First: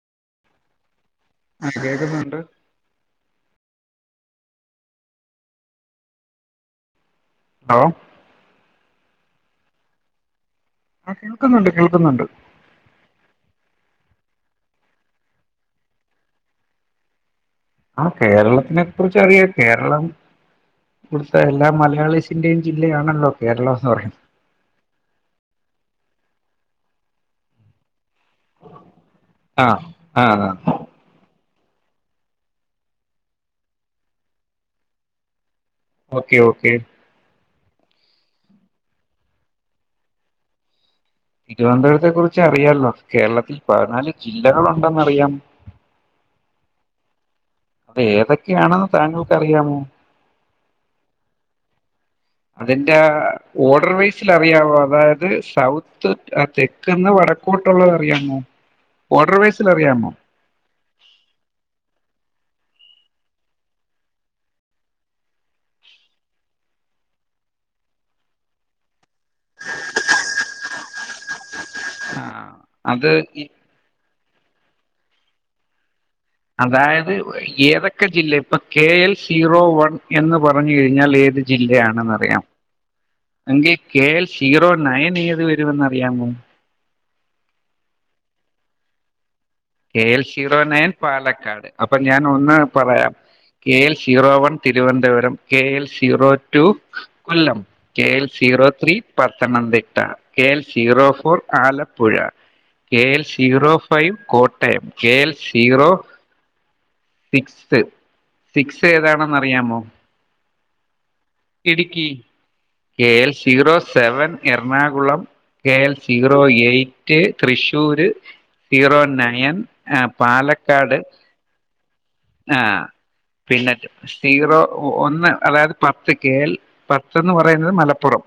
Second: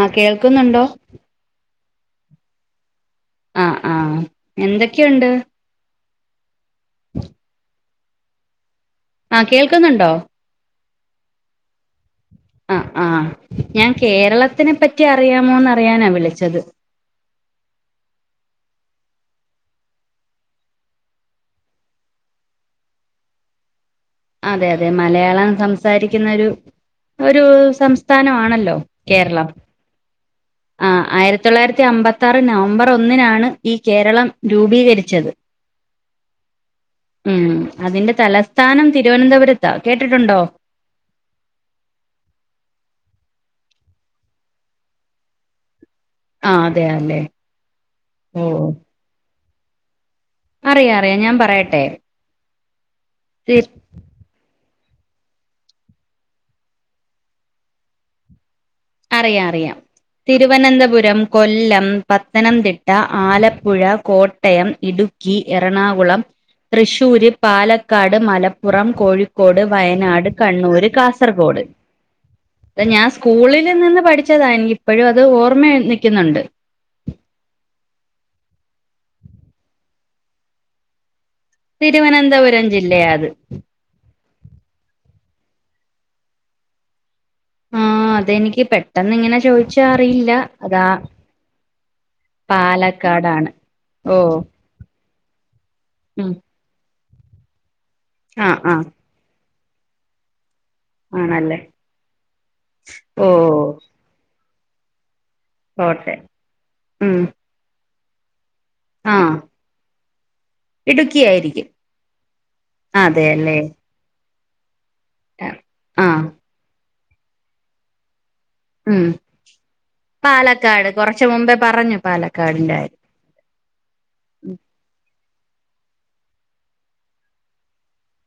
ആ കേൾക്ക ക്കുന്നുണ്ടോ കേക്ക്ന്നുണ്ട് ആ ആ എന്തൊക്കെയുണ്ട് ഉ ഹലോ ആ കേൾക്കുന്നുണ്ടോ ആ കേൾക്കുന്നുണ്ട് കേൾക്കുന്നുണ്ട് ആ ആ ഞാൻ കേരളത്തിനെ പറ്റി അറിയാമോന്ന് അറിയാനാ വിളിച്ചത് ആ കേരളത്തിനെ കുറിച്ച് അറിയാം കേരളം കൊടുത്ത എല്ലാ മലയാളിസിന്റെയും ജില്ലയാണല്ലോ കേരളംന്ന് പറയുന്നത് അതെ അതെ മലയാളം സംസാരിക്കുന്ന ഒരു ഒരു സംസ് സ്ഥാനമാണല്ലോ കേരളം ആ ആ തൊള്ളായിരത്തി അമ്പത്താറ് നവംബർ ഒന്നിനാണ് ഈ കേരളം രൂപീകരിച്ചത് ഓക്കെ ഓക്കെ ഉം അതിന്റെ തലസ്ഥാനം തിരുവനന്തപുരത്താ കേട്ടിട്ടുണ്ടോ തിരുവനന്തപുരത്തെ കുറിച്ച് അറിയാലോ കേരളത്തിൽ പതിനാല് ജില്ലകളുണ്ടെന്നറിയാം ആ അതെ അല്ലെ അത് ഏതൊക്കെയാണെന്ന് താങ്കൾ അറിയാമോ അറിയ അറിയാം ഞാൻ പറയട്ടെ അതെ എ തി ഓർഡർ വൈസിൽ അറിയവോ അതായത് സൗത്ത് തെക്കന്ന് വടക്കോട്ടുള്ളത് അറിയാമോ ഓർഡർ അറിയ വൈസിൽ അറിയാം അറിയാമോ തിരുവനന്തപുരം കൊല്ലം പത്തനംതിട്ട ട്ട ആലപ്പുഴ കോട്ടയം ഇടുക്കി എറണാകുളം തൃശ്ശൂര് പാലക്കാട് മലപ്പുറം കോഴിക്കോട് ക്കോട് വയനാട് കണ്ണൂര് കാസർഗോഡ് ആ അത് പഠിച്ചതായി എനി ഇപ്പോഴും അത് ഓർമ്മയനിക്ക് അതായത് ഏതൊക്കെ ജില്ല ഇപ്പൊ കെ എൽ സീറോ വൺ എന്ന് പറഞ്ഞു കഴിഞ്ഞാൽ ഏത് ജി ജില്ലയാണെന്നറിയാം തിരുവനന്തപുരം ജില്ലയാ അത് എങ്കിൽ കെ എൽ സീറോ നയൺ എത് ജി അത് വരുമെന്ന് അറിയാമോ ആ അതെനിക്ക് പെട്ടെന്ന് ഇങ്ങനെ ചോദിച്ചാ കെ എൽ അറിയില്ല സീറോ അതാ നയൺ പാലക്കാട് അപ്പൊ ഞാൻ ഒന്ന് പറയാം പാലക്കാടാണ് കെ എൽ ഓ zero one Thiruvananthapuram K L ഉം zero two Kollam K L ആ സീറോ ആ three Pathanamthitta K L zero four ആണല്ലേ ആലപ്പുഴ കെ എൽ ഓ zero five Kottayam K L zero കോട്ടെ ഉം സിക്സ് സിക്സ് ആ ഏതാണെന്ന് അറിയാമോ ഇടുക്കി ആയിരിക്കും ഇടുക്കി കെ ഏൽ അതെല്ലേ zero seven Ernakulam K L ആഹ് zero eight Thrissur zero ഉം നയൻ ആഹ് പാലക്കാട് കൊറച്ച് മുമ്പേ പറഞ്ഞു പാലക്കാടിന്റെ ആഹ് കാര്യം പിന്നെ സീറോ ഒന്ന് അതായത് പത്ത് കേൽ പത്ത്ന്ന് പറയുന്നത് മലപ്പുറം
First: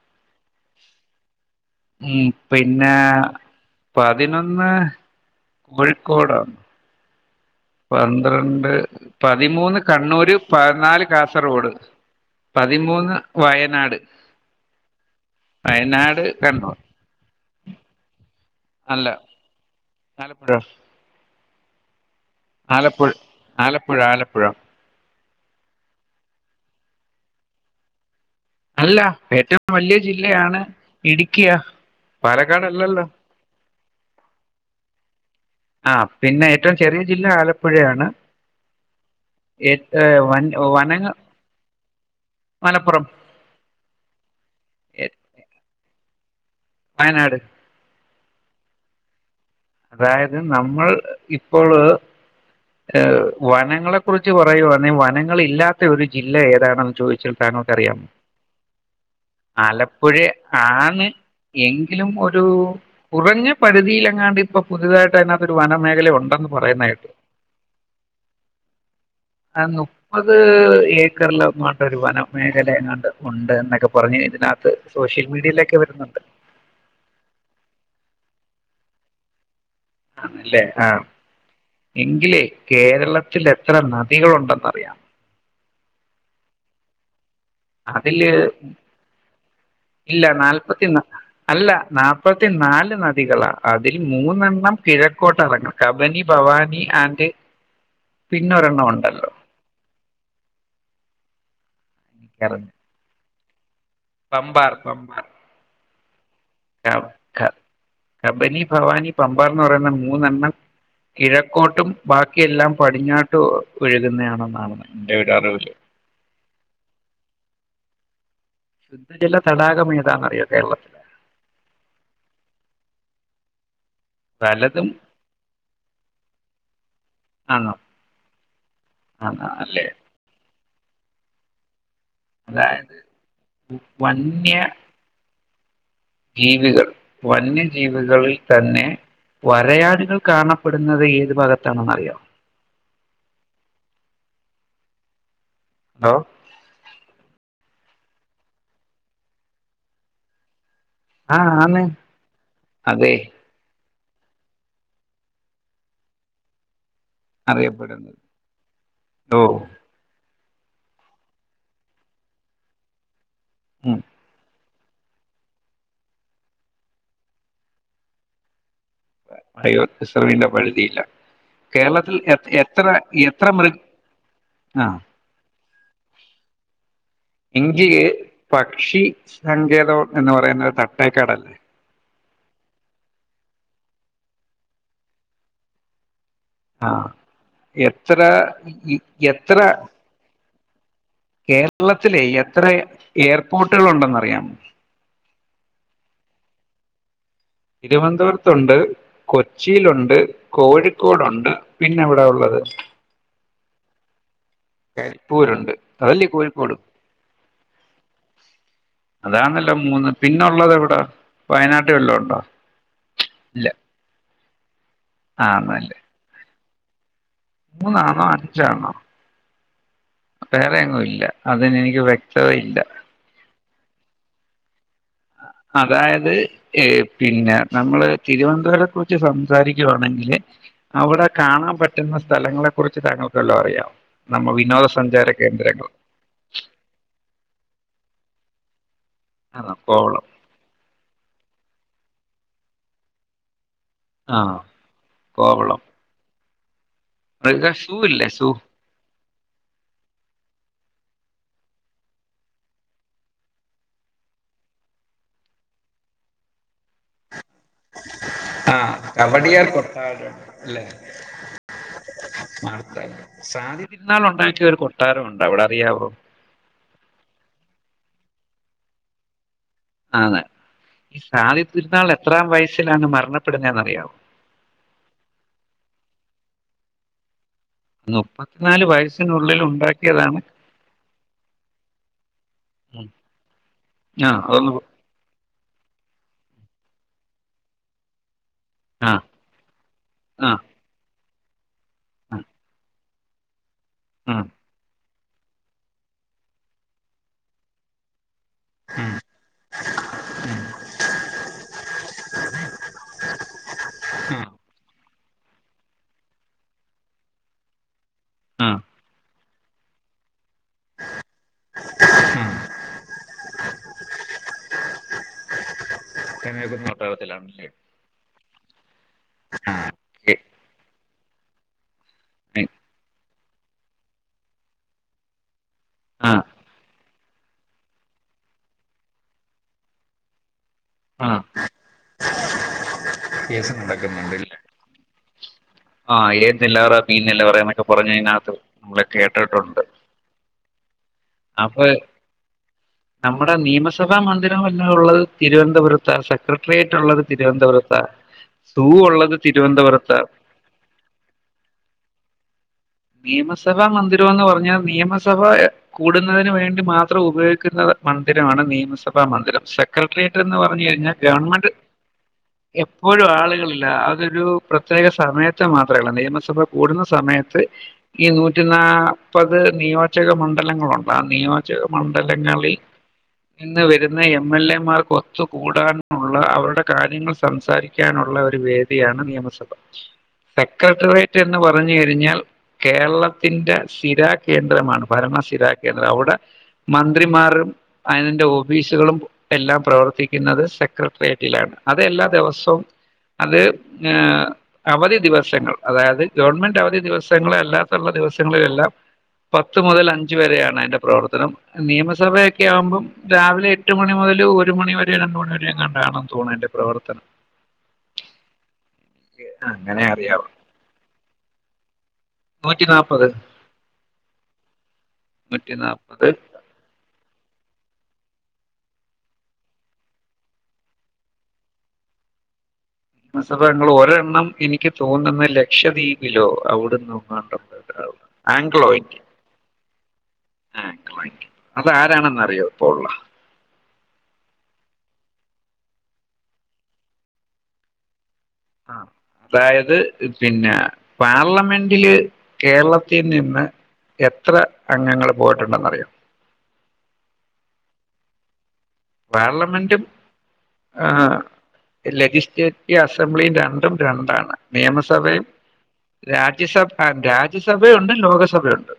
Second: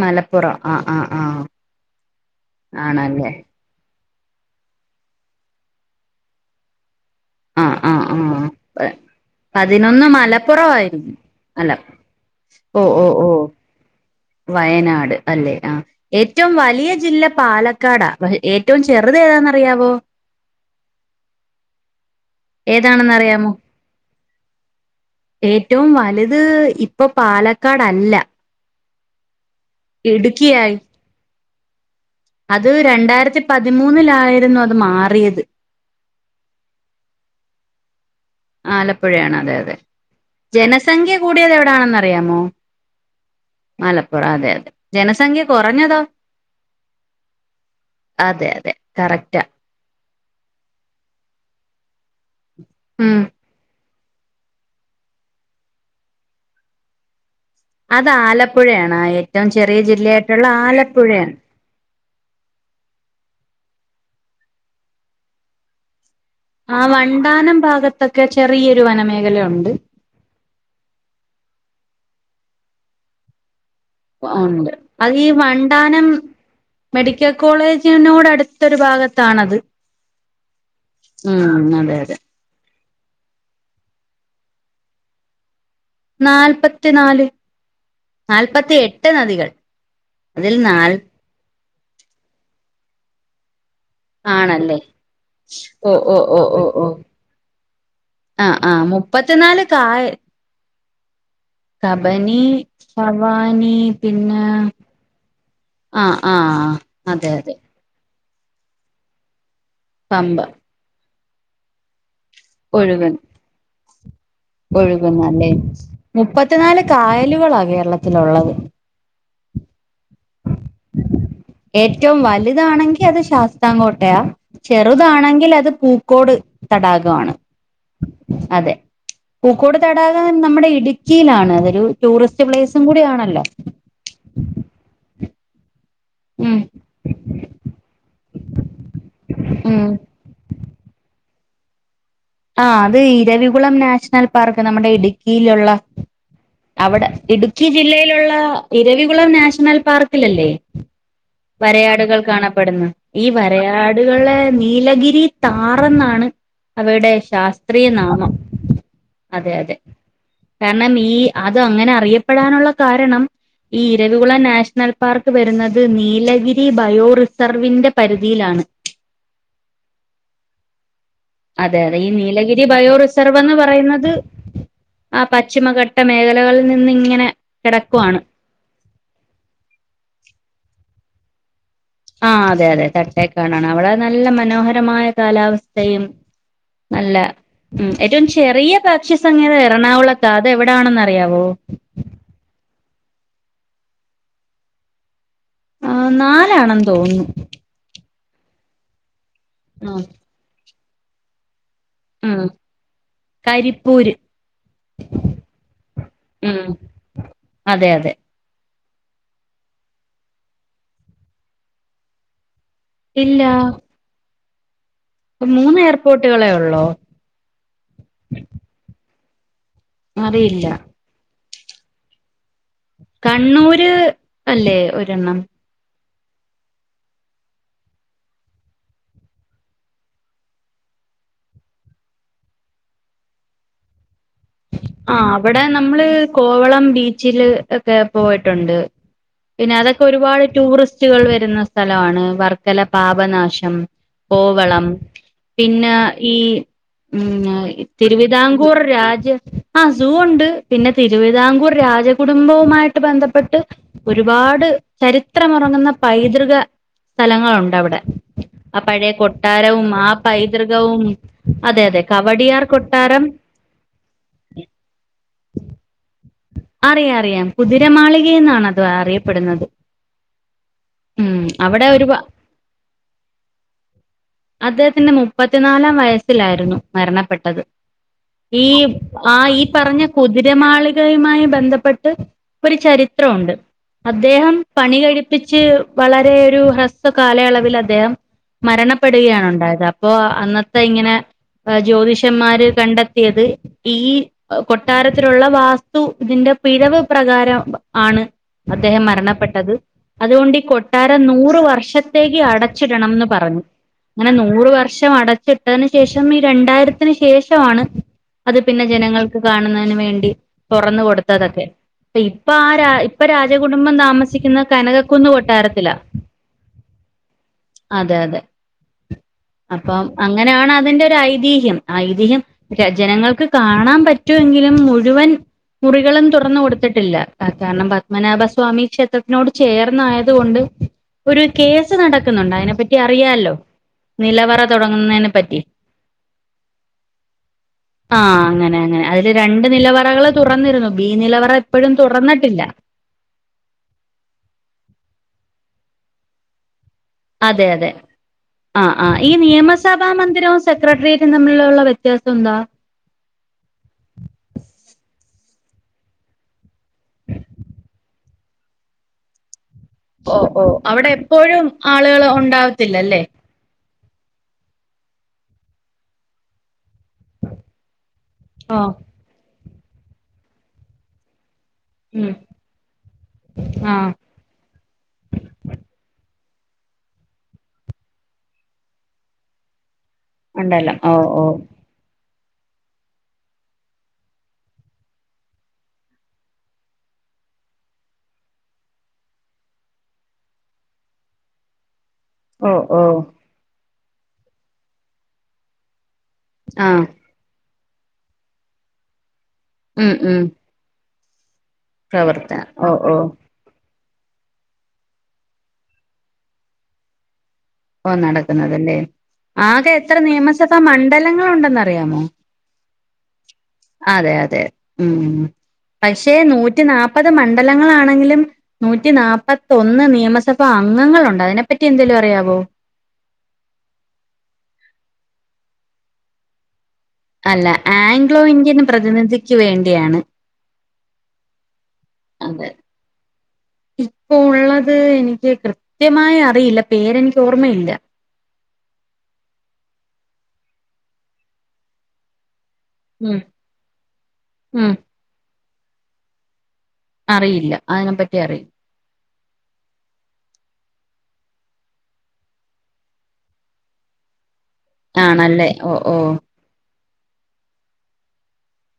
മലപ്പുറം ആ ആ ആ ഉം പിന്നെ ആണല്ലേ പതിനൊന്ന് കോഴിക്കോടാ ആഹ് ആഹ് ആഹ് പന്ത്രണ്ട് പതിമൂന്ന് പതിനൊന്ന് കണ്ണൂര് പതിനാല് മലപ്പുറമായിരുന്നു കാസർഗോഡ് അല്ല ഓ ഓ പതിമൂന്ന് ഓ വയനാട് വയനാട് അല്ലെ ആഹ് വയനാട് ഏറ്റവും കണ്ണൂർ വലിയ ജില്ല പാലക്കാടാ ഏറ്റവും അല്ല ചെറു തെതാന്നറിയാവോ ആലപ്പുഴ ആലപ്പു ഏതാണെന്നറിയാമോ ആലപ്പുഴ ആലപ്പുഴ ഏറ്റവും വലുത് ഇപ്പൊ പാലക്കാടല്ല അല്ല ഏറ്റം വലിയ ജില്ലയാണ് ഇടുക്കിയായി ഇടു ക്കിയാ അത് രണ്ടായിരത്തി പതിമൂന്നിലായിരുന്നു അത് മാറിയത് ആ പിന്നെ ഏറ്റവും ചെറിയ ജില്ല ആലപ്പുഴയാണ് ആലപ്പുഴയാണ് അതെ ഏ അതെ ഏ, വൻ വനങ്ങ ജനസംഖ്യ കൂടിയത് എവിടാണന്നറിയാമോ മലപ്പുറം മലപ്പുറം അതെ അതെ ഏ, ജനസംഖ്യ കൊറ പഞ്ഞതോ വയനാട് അതെ അതെ കറക്റ്റാ അതായത് നമ്മൾ ഇപ്പോള് ഏ ഉം വനങ്ങളെ കുറിച്ച് പറയുവാന്നെ വനങ്ങൾ ഇല്ലാത്ത ഒരു ജില്ല ഏതാണെന്ന് ചോയി ച്ചു ഫാനോക്കറിയാം അത് ആലപ്പുഴയാണ് ഏറ്റവും ചെറിയ ആലപ്പുഴെ ജില്ലയായിട്ടുള്ള ആണ് ആലപ്പുഴയാണ് എങ്കിലും ഒരു കുറഞ്ഞ പരിധിയില അഭി പ്പം പുതുതായിട്ട് അതിനാത്ത് ഒരു വനമേഖലയു ആ വണ്ടാനം ഭാഗത്തൊക്കെ ചെറിയരു വനമേഖല ആ ഉണ്ട് രു വന മേഖലെ എങ്ങാണ്ട് ഉണ്ട്ന്നൊക്കെ വാ ഒണ്ട് അത് ഈ വണ്ടാനം വരുന്നുണ്ട് മെഡിക്കൽ കോളേജിനോട് അട് ത്തൊരു ഭാഗത്താണത് ആണല്ലേ ആ ഉം അതെ അതെ എങ്കിലേ കേരളത്തിൽ എത്ര നദികളുണ്ടെന്നറിയാം നാല്പ്ത്തി നാല് അതില് ഇല്ല അതിൽ നാല്പത്തി നാൽ നാ അല്ല നാപ്പത്തി നാല് നദികളാ അതിൽ മൂന്നെണ്ണം ആണല്ലേ കിഴക്കോട്ട ഇടങ്ങും ഓ ഓ കബനി ഓ ഓ ഭവാനി ഓ ആൻഡ് ആ ആ പിന്നൊരെണ്ണണ്ടല്ലോ മുപ്പത്തിനാല് കായ കബനി എനിക്കറിഞ്ഞു വാണി പമ്പാർ പമ്പാർ ആ [inaudible] കബനി ഫവാനി പമ്പാർ റയുന്ന മൂന്നെണ്ണം കിഴക്കോട്ടും ബാക്കിയെല്ലാം ഒഴുക് പടിഞ്ഞാട്ടും ഒഴുകുന്നതാണെന്നാണ് എൻ്റെ ഒഴുകുന്നല്ലേ ഒരറിവില് മുപ്പത്തിനാല് കായലുകളാ കേരളത്തി ത്തിലുള്ളത് ശുദ്ധജല തടാകമേ ഏറ്റവും വലുതാണെ ങ്കി അത് ശാസ്താകോ ട്ടയാ പലതും ചെറുതാണെങ്കിലത് പൂക്കോട് തടാകവാണ് ആണോ അതെ ആണ് പൂക്കോട് അല്ലേ തടാകം നമ്മുടെ ഇ ഇടുക്കിലാണ് അതൊരു ടൂറിസ്റ്റ് പ്ലേസും അതായത് കൂടി ആണല്ലോ വന്യ ജീവികൾ വന്യജീവികളിൽ തന്നെ ഉം വരയാടുകൾ കാണപ്പെടുന്നത് ഏത് വിഭാഗത്താണെന്ന് അറിയവോ ആ അത് ഇരവികുളം നാഷണൽ പാർക്ക് നമ്മുടെ ഇടു ക്കിലോള്ള ഹലോ അവിടെ ഇടു ക്കി ജില്ലലോള്ള ഇരവികുളം നാഷണൽ പാർക്കിലല്ലേ ആഹ് ആന്ന് വരയാടുകൾ കാണപ്പെടുന്നു അതെ ഈ വരയാ ടുകളെ നീലഗിരി താറന്നാണ് അവടെ ശാസ്ത്രീയ അറിയപ്പെടുന്നത് നാമം ഓ അതെ അതെ കാരണം ഈ അത് അങ്ങനെ അറിയപ്പെടാനുള്ള കാരണം ഈ ഉം ഇരവിക്കുളം നാഷ് ണൽപ്പാർക്ക് വരുന്നത് നീലഗിരി ബയോറിസർവിന്റെ പരിധിയിലാണ് ബയോറിസർവിന്റെ പരുധിലാ അതെ അതെ ഈ നീലഗിരി ബയോ റിസർവ് എത്ര എന്ന് മൃ പറയുന്നത് ആഹ് ആ പശ്ചിമഘട്ട മേഖലകളിൽ നിന്ന് ഇങ്ങനെ ഇങ്കിയേ കിടക്കുവാണ് പക്ഷി സങ്കേതം എന്ന് പറയുന്നത് തട്ട തേക്കാടല്ലേ ആ അതെ അതെ തട്ടേക്കാടാണ് അവിടെ നല്ല മനോഹരമായ കാലാവസ്ഥയും ആഹ് നല്ല ഉം എത്ര ഏറ്റവും ചെറിയ ഈ- പക്ഷി എത്ര സങ്കേതം എറണാകുളത്താ അത് എവിടാണെന്നാ കേരളത്തിലെ എത്ര എയർപോർട്ടുകൾ ഉണ്ടെന്നറിയാമോ ആ നാലാണെന്ന് തോന്നുന്നു തിരുവനന്തപുരത്തൊണ്ട് കൊച്ചിയിലൊണ്ട് കോഴി ക്കോടുണ്ട് ആ കരിപ്പൂര് കരിപ്പൂരുണ്ട് അതല്ലേ ഉം കോഴിക്കോട് അതെ അതെ അതാണല്ലോ മൂന്ന് പിന്നൊള്ളത് എവിടാ വയനാട്ടീ വല്ലോം ഒണ്ടോ ഇല്ല ഇപ്പം മൂന്ന് ആന്നല്ലേ എയർപോർട്ടുകളേഒ ള്ളോ മൂന്നാണോ അഞ്ചാണോ അറിയില്ല വേറെയെങ്ങു ഇല്ല അതിനെനിക്ക് വ്യക്തത ഇല്ല കണ്ണൂര് അല്ലേ ഒരെണ്ണം അതായത് എ പിന്നെ നമ്മള് തിരുവനന്തപുരേ കുറിച്ച് സംസാരിക്കുവാണെങ്കില് അവിടെ കാണാൻ പറ്റുന്ന സ്ഥലങ്ങളെ കുറിച്ച് താങ്കൾക്ക് വെല്ലോം അറിയാമൊ നമ്മളി ആ അവിടെ നമ്മള് കോവളം ബീച്ചില് ഒക്കെ പോയിട്ടുണ്ട് പിന്നെ ആഹ് അതൊക്കെ കോവളം ഒരുപാട് ടൂറിസ്റ്റുകൾ വരുന്ന സ്ഥലമാണ് വർക്കല പാപനാശം ആഹ് കോവളം കോവളം പിന്നെ ഈ ഉം മൃഗ സൂ ഇല്ലേ സൂ തിരുവിതാംകൂർ രാജ ണ്ട്അതുകൊണ്ട് പിന്നെ തിരുവിതാംകൂർ രാജകുടുംബവുമായിട്ട് ബന്ധപ്പെട്ട് ഒരുപാട് ചരിത്രം ഇറങ്ങുന്ന പൈതൃക സ്ഥലങ്ങളുണ്ട് ണ്ടവിടെ ആ ആഹ് പഴയ കവടിയാർ കൊട്ടാരവും ആ കൊട്ടാരം അല്ലെ പൈതൃകവും അതെ അതെ കവടിയാർ മാർത്താണ്ഡ കൊട്ടാരം സാദി തിരുനാൾ ഉണ്ടാക്കിയ ഒരു കൊട്ടാരം ഉണ്ട് അവിടെ അറിയാവോ അറിയാം അറിയാം കുതിരമാളിക എന്നാണ് അത് അറിയപ്പെടുന്നത് ആത ഈ ഉം അവിടെ സാധ്യത്തിരുന്നാൾ ഒരു എത്രാം വയസ്സിലാണ് മരണപ്പെടുന്നത്െന്നറിയാവോ അദ്ദേഹത്തിന്റെ മുപ്പത്തിനാലാം വയസ്സിലായിരുന്നു മരണപ്പെട്ടത് ഈ ആ വയസ്സിനുള്ളിൽ ഈ പറഞ്ഞ ഉണ്ടാക്കിയതാണ് കുതിരമാളി യുമായി ബന്ധപ്പെട്ട് ഒരു ഉം ചരിത്രമുണ്ട് ആഹ് അദ്ദേഹം അതൊന്ന് പണി കഴിപ്പിച്ച് വളരെ ഒരു ഹ്രസ്വ കാലയളവിൽ അദ്ദേഹം ആഹ് മരണപ്പെടുകയണ ഉണ്ടായത് അപ്പോൊ ആഹ് അന്നത്തെ ഇങ്ങനെ ആഹ് ജ്യോതിഷന്മാര് കണ്ട ത്തിത് ഈ ആഹ് കൊട്ടാര ത്തിലുള്ളാ ഇതിന്റെ പിഴവ് പ്രകാരം ആണ് അദ്ദേഹം ഉം മരണപ്പെട്ടത് അതുകൊണ്ട് ഈ കൊട്ടാരം നൂറ വർഷത്തേക്ക് അടച്ചിടണംന്ന് പറഞ്ഞു അങ്ങനെ ആഹ് നൂറ വർഷം ം അടച്ചിട്ടതിന് ശേഷം ഈ രണ്ടായിരത്തിന് ശേഷമാണ് അത് ആഹ് പിന്നെ ജനങ്ങൾ കാണുന്നതിന് വേണ്ടി തുറന്ന കൊടുത്തതൊക്കെ അപ്പ ഇപ്പൊ ആ രാ ഇപ്പൊ രാജകുടുംബം താമസിക്കുന്ന കനകക്കുന്ന് കൊട്ടാരത്തില്ല കന്യാകുമാരി പട്ടാളത്തിലാണല്ലേ അതെ അതെ അപ്പം അങ്ങനെയാണ് അതിന്റെ ഒരു ഐതിഹ്യം ആഐതിഹ്യം ജനങ്ങൾക്ക് കാണാൻ പറ്റുമെങ്കിലും മുഴുവൻ മുറികളും ആഹ് തുറന്ന കൊടുത്തിട്ടില്ല ആ കാരണം പത്മനാഭസ്വാമി ക്ഷേത്രത്തിനോട് ചേർന്നായത്ുകൊണ്ട് ആഹ് ഒരു കേസ് നടക്കുന്നുണ്ട് അതിനെ പറ്റി അറിയാല്ലോ കേസ് നടക്കുന്നുണ്ട്ല്ലേ നിലവറ തുടങ്ങുന്നതിനെ പറ്റി ആഹ് ഏത് നിലവറ പി നിലവറ എന്നൊക്കെ പറഞ്ഞ് ആ അതിനകത്ത് അങ്ങനെ അങ്ങനെ നമ്മള് അതില് രണ്ട് കേട്ടിട്ടുണ്ട് നിലവറകള അപ്പൊ നമ്മുടെ നിയമസഭാ മന്ദിരമല്ല ഉള്ളത് തിവനന്ത തിരുവനന്തപുരത്താ സെക്രട്ടറിയേറ്റ് അതെ അതെ ആ ആ ഈ ഉള്ളത് നിയമസഭാ തിരുവനന്തപുരത്താ മന്ദിരവും സെക്രട്ടേറിയേറ്റും തമ്മിലുള്ള വ്യത്യാസം എന്താ നിയമസഭാ മന്ദിരംന്ന് പറഞ്ഞാ നിയമസഭ കൂടുന്നതിന് വേണ്ടി മാത്രം ഉപയോഗിക്കുന്ന മന്ദിരമാണ് നിയമസഭാ മന്ദിരം സെ ഓ ക്രട്ടറിയേറ്റന്ന് ഓ പറഞ്ഞു അവിടെ കഴിഞ്ഞാൽ എപ്പോഴും ഗവൺമെന്റ് ആളുകള് ഉണ്ടാവത്തില്ലല്ലേ? എപ്പോഴും ആളുകളില്ല അതൊരു പ്രത്യേക സമയത്ത് മാത്രെ കാണു നിയമസഭ കൂടുന്ന സമയത്ത് ഈ നൂറ്റി ഓ നാപ്പ ത് നിയോജക മണ്ഡലങ്ങളുണ്ട് ആ നിയോ ജക ഉം മണ്ഡലങ്ങളിൽ നിന്ന് ആ വരുന്ന എം എൽ എ മാർക്ക് ഒത്തുകൂടാനുള്ള അവരുടെ കാര്യങ്ങൾ സംസാരിക്കാനുള്ള ഒരു വേദിയാണ് നിയമസഭ ഉണ്ടല്ലോ ഓ സെക്രട്ടറിയറ്റ് ഓ എന്ന് പറഞ്ഞു കഴിഞ്ഞാൽ കേരളത്തിന്റെ ശിരകേന്ദ്രമാണ് ഭരണശ്ശിരാകേന്ദ്രമാണ് അവിടെ മന്ത്രിമാറും അയിന്റെ ഓഫീസുകളും എല്ലാം പ്രവർത്തിക്കുന്നത് സെകട്ടറി ന്റിൽ ആണ് അത് എല്ലാ ഓ ദിവസവും ഓ അത് അവധിവദോവസങ്ങൾ അതായത് ഗവണ്മെന്റ് ആ അവധി ദിവസ ദിവസങ്ങളിൽ എല്ലാം പത്തു മുതൽ ഉം അഞ്ചു ഉം വരെ ആണ് അതിന്റെ പ്രവർ ത്തനം നിയമസഭയൊക്കെ പ്രവർത്തനം ഓ ആവുമ്പോൾ ഓ രാവിലെ [unintelligible] ഓ നടക്കുന്നതല്ലേ ആകെ അങ്ങനെ എത്ര അറിയാവു നിയമസഭ മണ്ഡലങ്ങളുണ്ട് എന്ന് അറിയാവോ നൂറ്റി നാപ്പത് അതെ അതെ നൂറ്റി നാപ്പത് പക്ഷെ നൂറ്റിനാൽപത് മണ്ഡലങ്ങളാണെങ്കിലും ഹമ് നുന്റിനാപതിഒന്ന് നിയമസഭ അംഗങ്ങൾ ഉണ്ട് അതിനെ പറ്റി എന്തെങ്കിലും അറിയോ നിയമസഭ അംഗങ്ങൾ ഒരണ്ണം എനിക്ക് തോന്നുന്നു ലക്ഷദ്വീപ്ല്ലോ അവിടെ ഇന്ത്യൻ [unintelligible] [unintelligible] അത് ആാരണെന്ന് അറിയോ ഇപ്പോ ഉള്ള ഇപ്പോ ഉള്ളത് എനിക്ക് കൃത്യമായി അറിയില്ല പേരെനിക്ക് ഓർമ്മയില്ല ആ അതായത് പിന്നെ പാർലമെന്റില് കേരളത്തിൽ ഉം നിന്ന് എത്ര ഉം അംഗങ്ങൾ വോ ണ്ടറിയോ അറിയില്ല അതിനെപ്പറ്റി അറും പാർലമെന്റും ആ ലെജിസ്ലേറ്റീവ് അസംബ്ലിയും രണ്ടും രണ്ടാണ് നിയമസഭയും ആണല്ലേ ഓ ഓ രാജ്യസഭ ആ രാജ്യസഭയുണ്ട് ലോകസഭയുണ്ട്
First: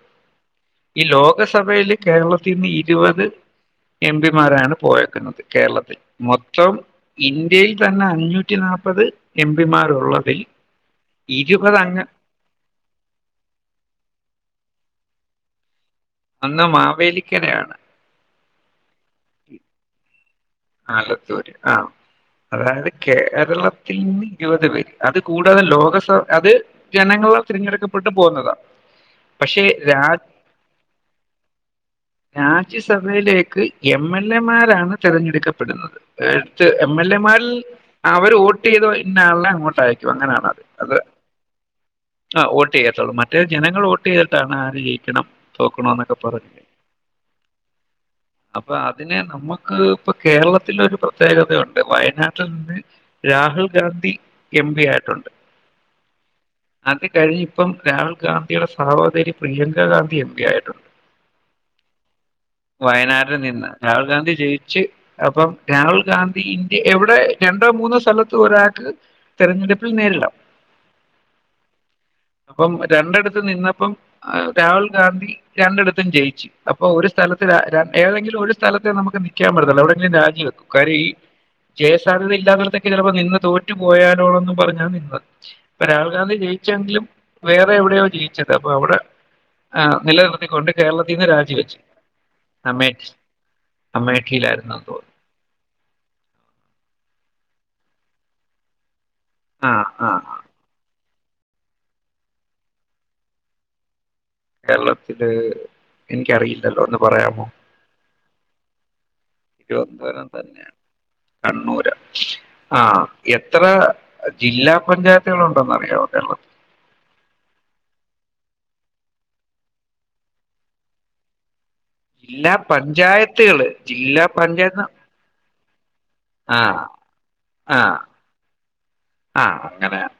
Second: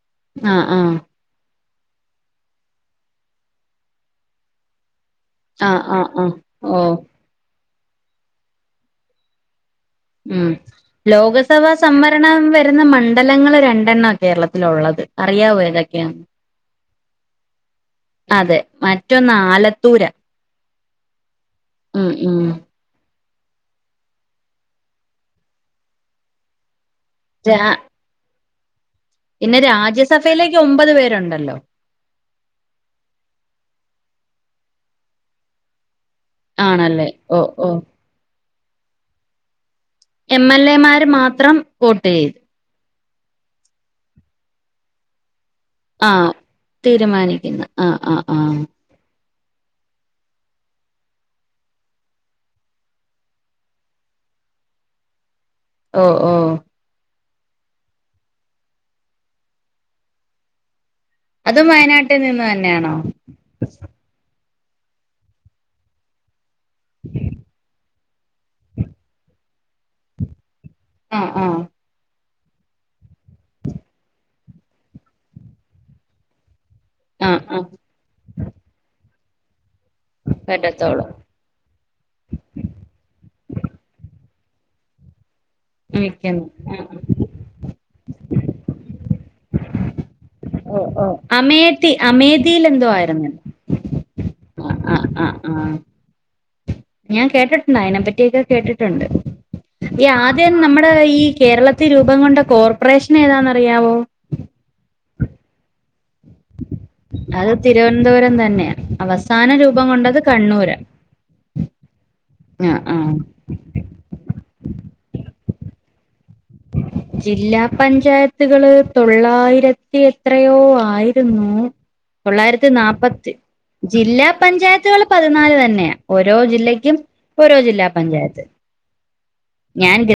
ആഹ ആഹ ലസഭയിൽ കേരളത്തിൽ നിന്ന് ഇരുപത് എം പിമാരാണ് പോയ ആഹ് കേരളത്തിൽ ആഹ് ആഹ് മൊത്തം ഓ ഇന്ത്യ ഇന്ത്യയിൽ തന്നെ അഞ്ഞൂറ്റി നാൽപ്പത് എം പിമാരുള്ളതിൽ ഉം ലോകസഭാ ഇരുപത് അംഗ സംവരണം വരുന്ന മണ്ഡലങ്ങൾ രണ്ടെണ്ണ കേരളത്തിലുള്ളത് അറിയാവോഏതക്കെ അന്ന് മാവേലിക്കരയാണ് മറ്റൊന്ന ആലത്തൂര ആല്ലത്തൂര് ആഹ അതായത് കേരളത്തിൽ നിന്ന് ഇരുപത് പേര് അത് കൂടാതെ ലോകസഭ അത് ജനങ്ങളോ രാ തിരഞ്ഞെടുക്കപ്പെട്ട് പോന്നതാ പിന്നെ പക്ഷെ രാജ് രാജ്യസഭയിലേക്ക് ഒമ്പത് പേരുണ്ടല്ലോ രാജ്യസഭയിലേക്ക് എം എൻ മാരാണ് തിരഞ്ഞെടുക്ക പ്പെടുന്നത് അടുത്ത് എം ആണല്ലേ എൽ ഓ എമാരിൽ ഓ അവര് വോട്ട് ചെയ്ത നാളെ അങ്ങോട്ടായി എം എൽ എമാര് മാത്രം വോട്ട് ചെയ്തു ആ വോട്ട് മറ്റേ ജനങ്ങൾ വോട്ട് ചെയ്തിട്ടാണ് ആര് ജയിക്കണം ആ തോക്കണമെന്നൊക്കെ പറഞ്ഞത് തീരുമാനിക്കുന്നു ആ ആ ആ നമക്ക് ഇപ്പ കേരളത്തില ഒരു പ്രത്യേകതയുണ്ട് വയനാട്ടിൽ നിന്ന് രാഹുൽ ഗാന്ധി എം പി ആയിട്ടുണ്ട് ഓ ഓ അത് കഴിഞ്ഞ് ഇപ്പം രാഹുൽ ഗാന്ധിയുടെ സഹോദരി പ്രിയങ്ക ഗാന്ധി എം പി ആയിട്ടുണ്ട് അത് വയനാട്ടിൽ നിന്ന് തന്നെയാണോ ച്ച് അപ്പം രാഹുൽ ഗാന്ധി ഇൻ എവിടേ രണ്ടോ മൂന്നോ സ്ഥലത്ത് ഒരാക്ക് തിരഞ്ഞെടുപ്പിൽ നേരിടാം ആ ആ അപ്പം രണ്ടടു ത്ത് നിന്നപ്പം ആഹ് രാഹുൽ ഗാന്ധി രണ്ടിടത്തും ജയിച്ചു. അപ്പൊ ഒരു ആഹ് സ്ഥലത്ത് ര ആഹ് രൺ ഏതെങ്കിലും ഒരു സ്ഥലത്തേ നമുക്ക് നി ക്കാൻ പറ്റത്തൊള്ളു അവിടെ രാജിവെക്കും കാര്യം വറ്റത്തോള് ഈ ജയസാധ്യത ഇല്ലാത്തടത്തൊക്കെ ചിലപ്പോ നിന്ന് തോറ്റു പോയാലോ പറഞ്ഞാൽ നിങ്ങൾ ഇപ്പൊ രാഹുൽ ഗാന്ധി നിക്കുന്നു ആഹ് ജയിച്ചെങ്കിലും വേറെ എവിടെയോ ജയി അപ്പൊ അവിടെ നിലനിർ ഓ ഓ അമേധി അമേധിയില എന്തോ അമേഠി ആയിന്ന അമേഠിയിലായിരുന്നു അ തോന്നുന്നു അ അ ആ ഞാൻ കേട്ടിട്ടുണ്ട അതിനെപ്പറ്റിയക്കെ കേട്ടിട്ടുണ്ട് ആ ആ ആദ്യം നമ്മുടെ ഈ കേരളത്തിൽ രൂപം കൊണ്ട കോർപ്പറേഷൻ ഏതാന്നറിയാവോ കേരളത്തില് എനിക്കറിയി അത് തിരുവനന്തപുരം തന്നെ തന്നെ [unintelligible] തിരുവനന്തപുരം തന്നെയാണ് കണ്ണൂര് ആ ആ ആഹ എത്ര ജില്ലാ പഞ്ചായത്തുകളുണ്ട് അ അറിയാവോ കേരളത്തില് ജില്ലാ പഞ്ചായത്തുകള് തൊള്ളായിരത്തി എത്രയോ ആയിരുന്നു ജില്ലാ തൊള്ളായിരത്തി നാല്പ്പത്തി പഞ്ചായത്തുകള് ജില്ലാ പഞ്ചായത്ത് പഞ്ചായത്തുകൾ പതിനാല് തന്നെയ ഓരോ ആഹ് ജില്ലക്കും ഓരോ ജില്ലാ ആഹ് പഞ്ചായത്ത് ആഹ് അങ്ങനെ ഞാൻ